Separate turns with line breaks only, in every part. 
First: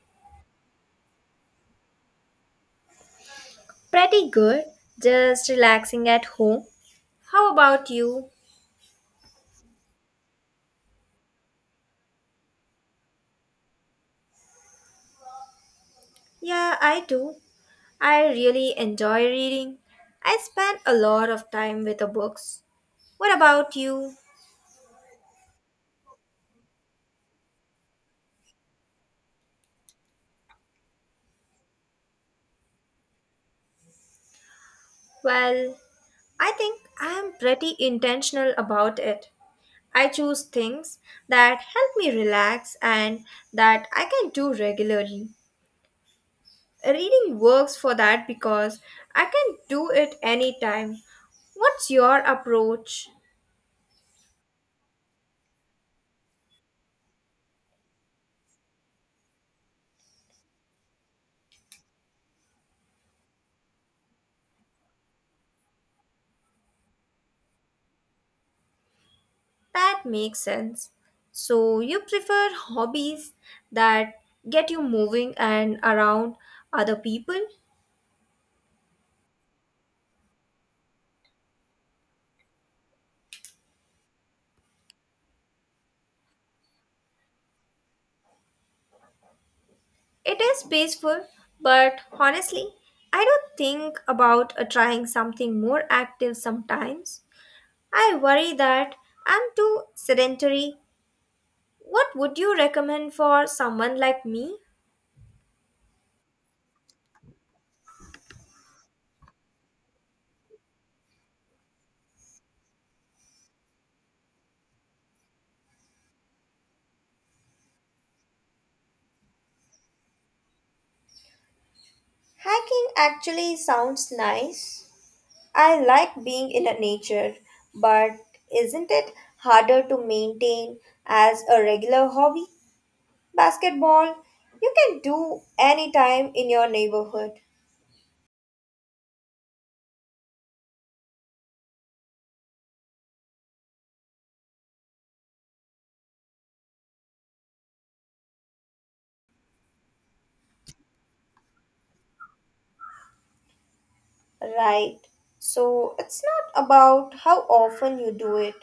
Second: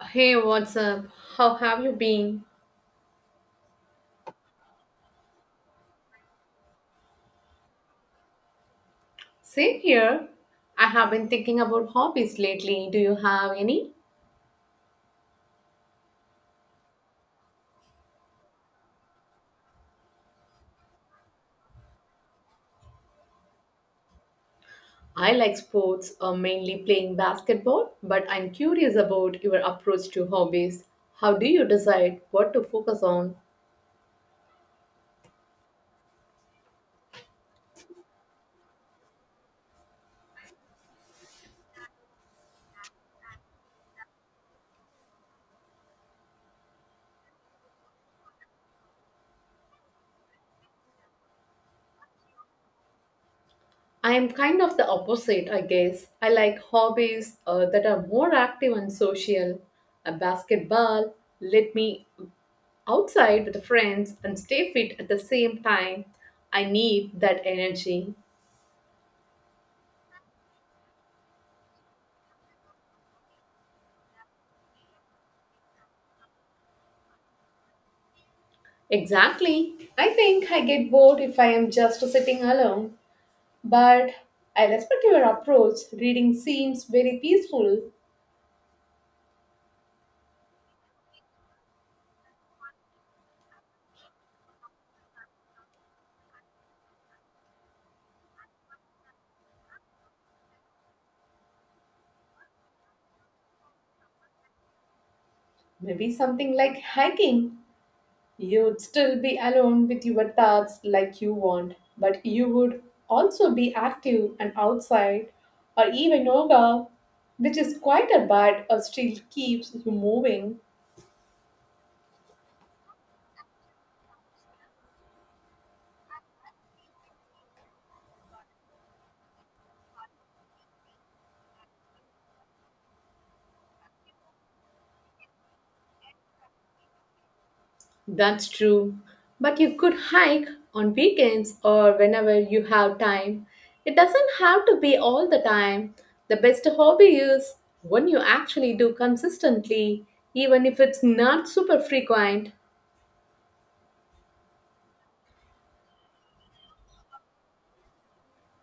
Hey, what's up? How have you been?
Pretty good. Just relaxing at home. How about you?
Same here. I have been thinking about hobbies lately. Do you have any?
Yeah, I do. I really enjoy reading. I spend a lot of time with the books. What about you?
I like sports, mainly playing basketball, but I'm curious about your approach to hobbies. How do you decide what to focus on?
Well, I think I am pretty intentional about it. I choose things that help me relax and that I can do regularly. Reading works for that because I can do it anytime. What's your approach?
I am kind of the opposite, I guess. I like hobbies that are more active and social. A basketball let me outside with friends and stay fit at the same time. I need that energy.
That makes sense. So, you prefer hobbies that get you moving and around other people?
Exactly. I think I get bored if I am just sitting alone, but I respect your approach. Reading seems very peaceful.
It is peaceful, but honestly, I don't think about trying something more active sometimes. I worry that I'm too sedentary. What would you recommend for someone like me?
Maybe something like hiking. You'd still be alone with your thoughts like you want, but you would also be active and outside, or even yoga, which is quieter but still keeps you moving.
Hiking actually sounds nice. I like being in a nature, but isn't it harder to maintain as a regular hobby? Basketball, you can do any time in your neighborhood,
That's true. But you could hike on weekends or whenever you have time. It doesn't have to be all the time. The best hobby is one you actually do consistently, even if it's not super frequent.
right? So it's not about how often you do it,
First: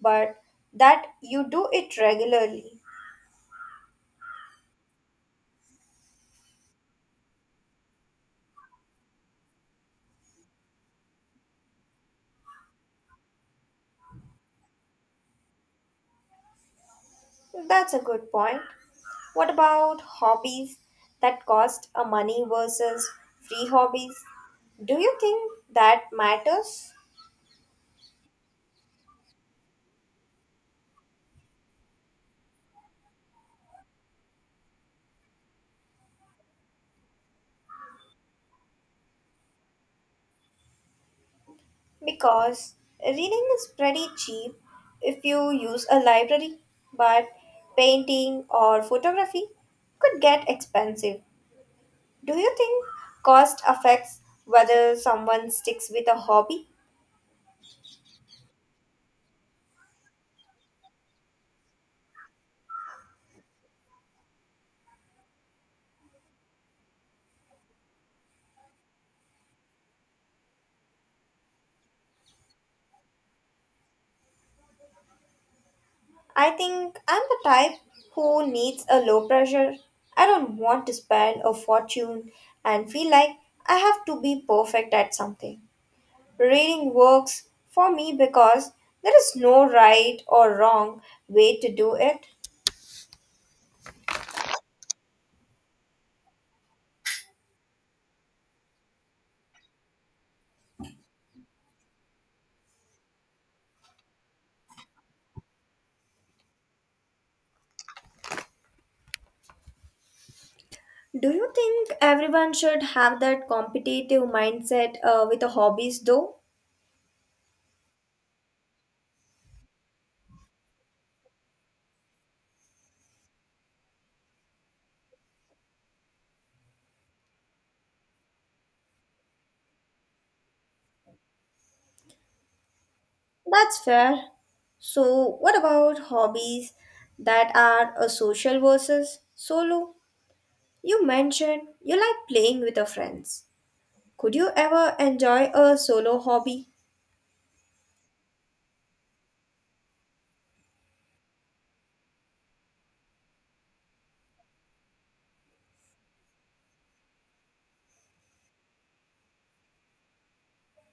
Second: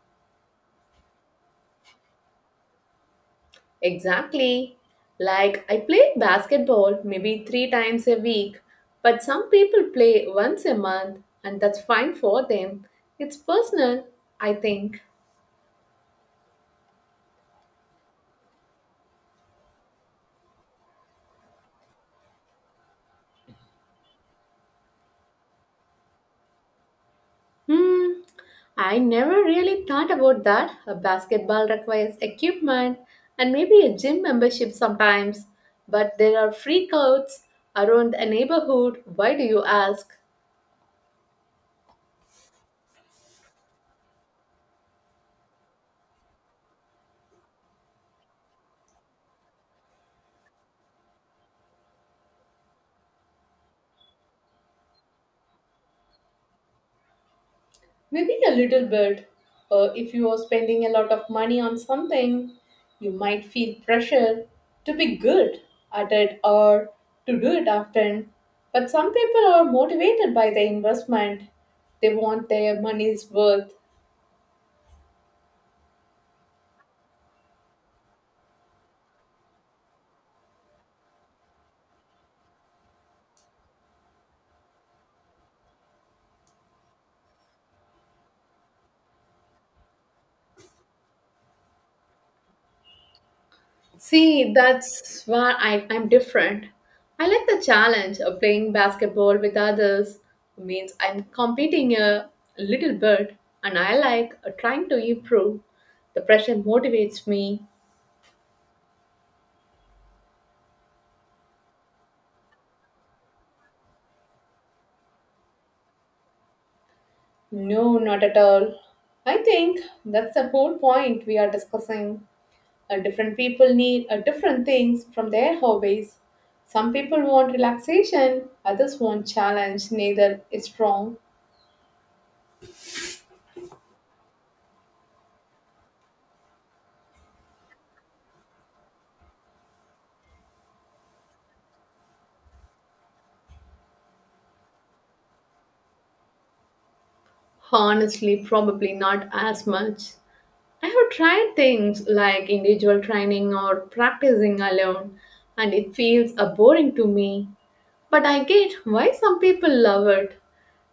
but that you do it regularly.
Exactly. Like I play basketball maybe three times a week, but some people play once a month, and that's fine for them. It's personal, I think.
That's a good point. What about hobbies that cost a money versus free hobbies? Do you think that matters?
Hmm, I never really thought about that. A basketball requires equipment and maybe a gym membership sometimes, but there are free courts around the neighborhood. Why do you ask?
Because reading is pretty cheap if you use a library, but painting or photography could get expensive. Do you think cost affects whether someone sticks with a hobby?
Maybe a little bit. If you are spending a lot of money on something, you might feel pressure to be good at it or to do it often. But some people are motivated by the investment they want their money's worth.
I think I'm the type who needs a low pressure. I don't want to spend a fortune and feel like I have to be perfect at something. Reading works for me because there is no right or wrong way to do it.
See, that's why I'm different. I like the challenge of playing basketball with others. Means I'm competing a little bit, and I like trying to improve. The pressure motivates me.
Do you think everyone should have that competitive mindset with the hobbies though?
No, not at all. I think that's the whole point we are discussing. Different people need different things from their hobbies. Some people want relaxation, others want challenge. Neither is wrong.
That's fair. So, what about hobbies that are a social versus solo? You mentioned you like playing with your friends. Could you ever enjoy a solo hobby?
Honestly, probably not as much. I have tried things like individual training or practicing alone, and it feels boring to me. But I get why some people love it.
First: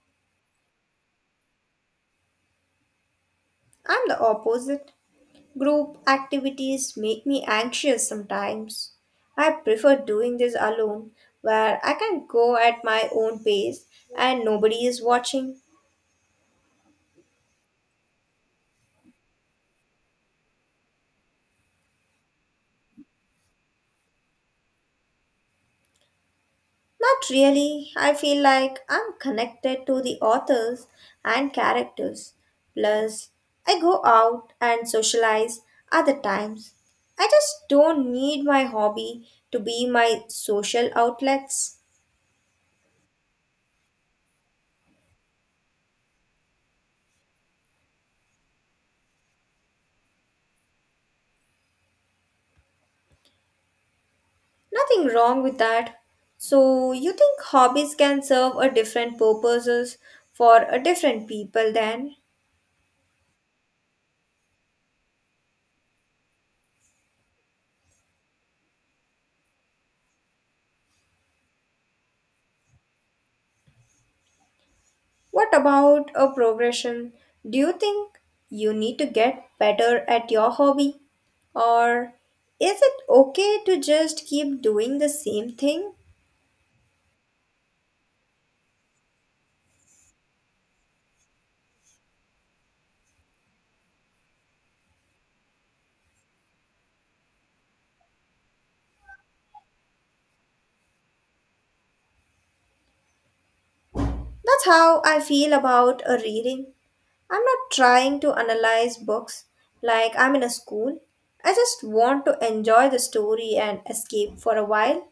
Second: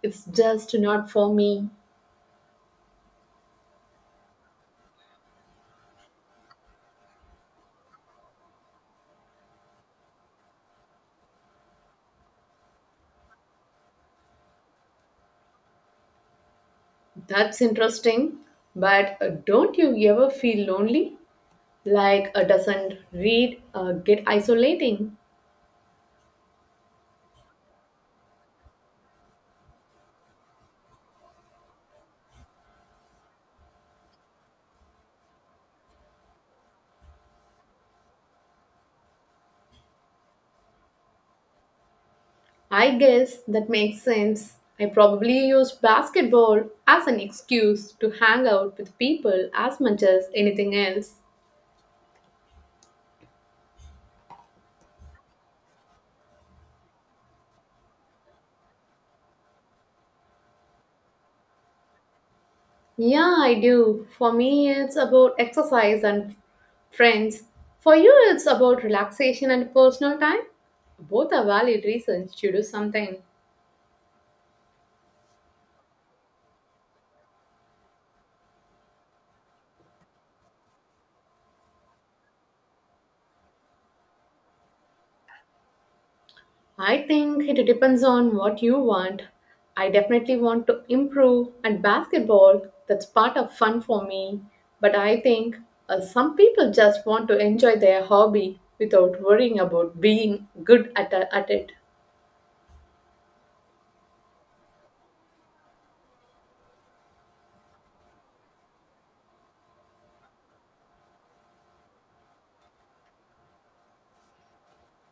It's just not for me.
I'm the opposite. Group activities make me anxious sometimes. I prefer doing this alone, where I can go at my own pace and nobody is watching.
That's interesting. But don't you ever feel lonely? Like, doesn't read get isolating?
Not really. I feel like I'm connected to the authors and characters. Plus, I go out and socialize other times. I just don't need my hobby to be my social outlets.
I guess that makes sense. I probably use basketball as an excuse to hang out with people as much as anything else.
Nothing wrong with that. So, you think hobbies can serve a different purposes for a different people then?
Yeah, I do. For me, it's about exercise and friends. For you, it's about relaxation and personal time. Both are valid reasons to do something.
What about a progression? Do you think you need to get better at your hobby? Or is it okay to just keep doing the same thing?
I think it depends on what you want. I definitely want to improve, and basketball, that's part of fun for me. But I think some people just want to enjoy their hobby without worrying about being good at it.
That's how I feel about a reading. I'm not trying to analyze books like I'm in a school. I just want to enjoy the story and escape for a while.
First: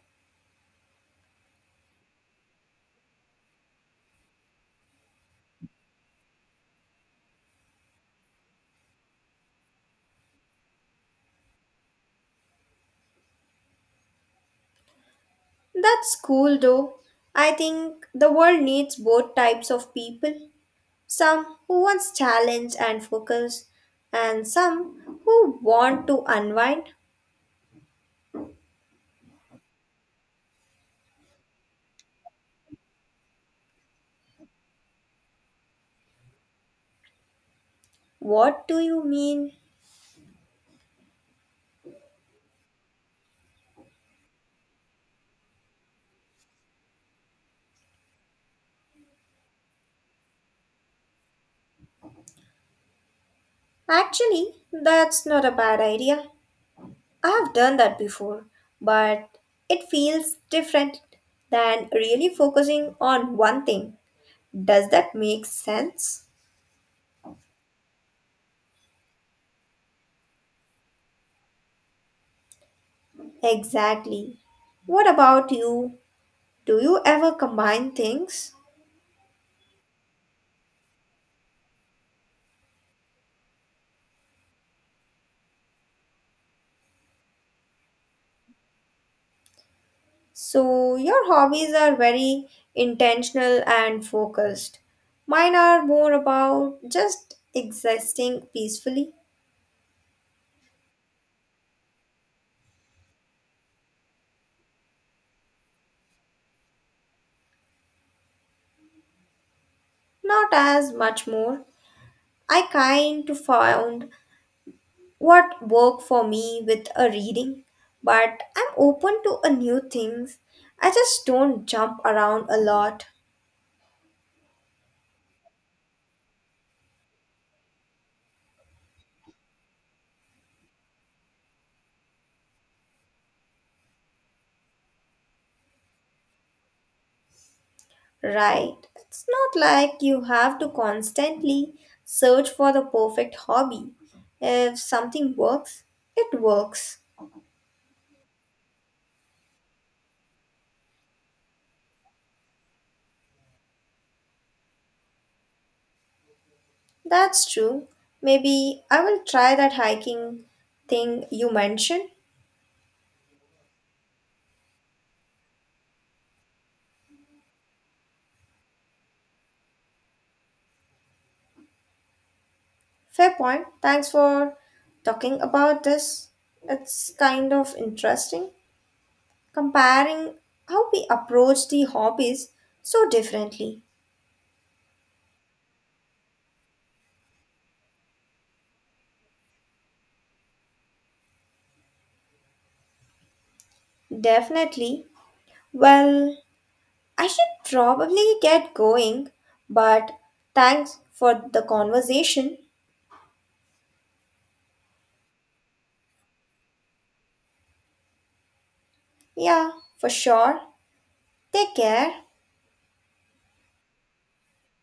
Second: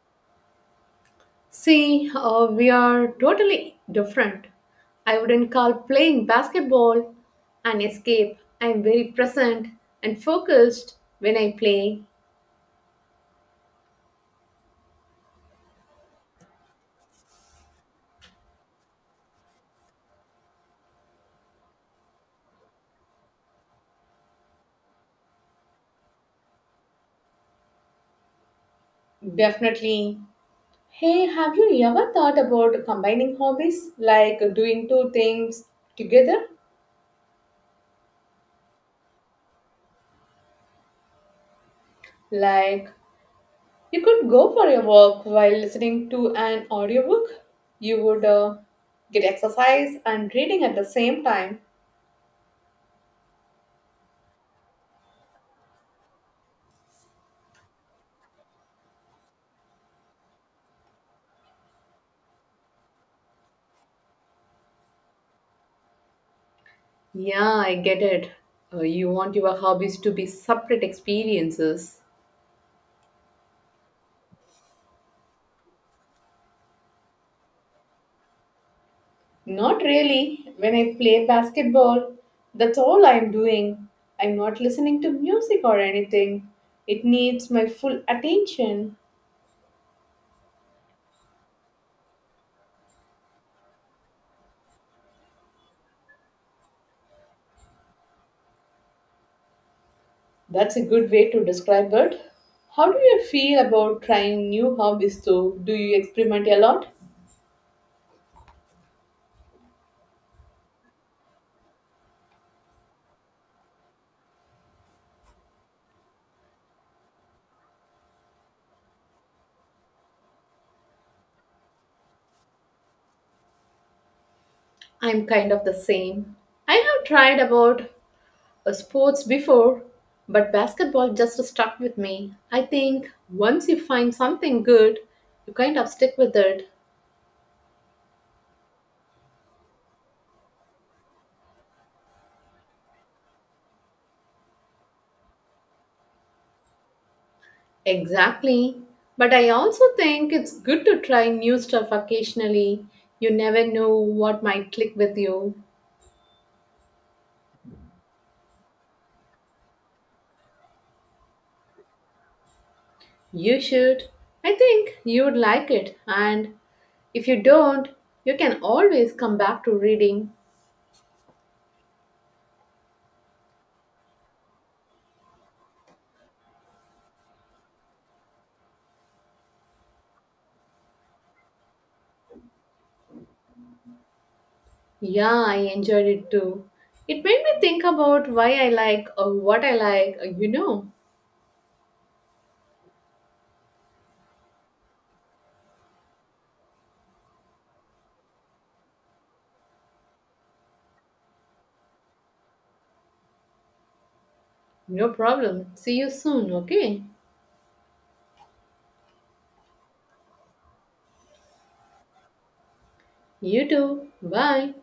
See, we are totally different. I wouldn't call playing basketball an escape. I am very present and focused when I play.
That's cool though. I think the world needs both types of people. Some who want challenge and focus, and some who want to unwind.
Definitely, hey, have you ever thought about combining hobbies like doing two things together?
What do you mean?
Like you could go for a walk while listening to an audiobook. You would get exercise and reading at the same time.
Actually, that's not a bad idea. I have done that before, but it feels different than really focusing on one thing. Does that make sense?
Yeah, I get it. You want your hobbies to be separate experiences.
Exactly. What about you? Do you ever combine things?
Not really. When I play basketball, that's all I'm doing. I'm not listening to music or anything. It needs my full attention.
So, your hobbies are very intentional and focused. Mine are more about just existing peacefully,
That's a good way to describe it. How do you feel about trying new hobbies though? Do you experiment a lot?
not as much more. I kind of found what worked for me with a reading, but I'm open to a new things. I just don't jump around a lot,
I'm kind of the same. I have tried about sports before, but basketball just stuck with me. I think once you find something good, you kind of stick with it.
right? It's not like you have to constantly search for the perfect hobby. If something works, it works.
Exactly. But I also think it's good to try new stuff occasionally. You never know what might click with you.
That's true. Maybe I will try that hiking thing you mentioned.
You should. I think you would like it. And if you don't, you can always come back to reading.
Fair point. Thanks for talking about this. It's kind of interesting comparing how we approach the hobbies so differently.
Yeah, I enjoyed it too. It made me think about why I like or what I like,
Definitely. Well, I should probably get going, but thanks for the conversation.
No problem. See you soon, okay?
Yeah, for sure. Take care.
You too. Bye.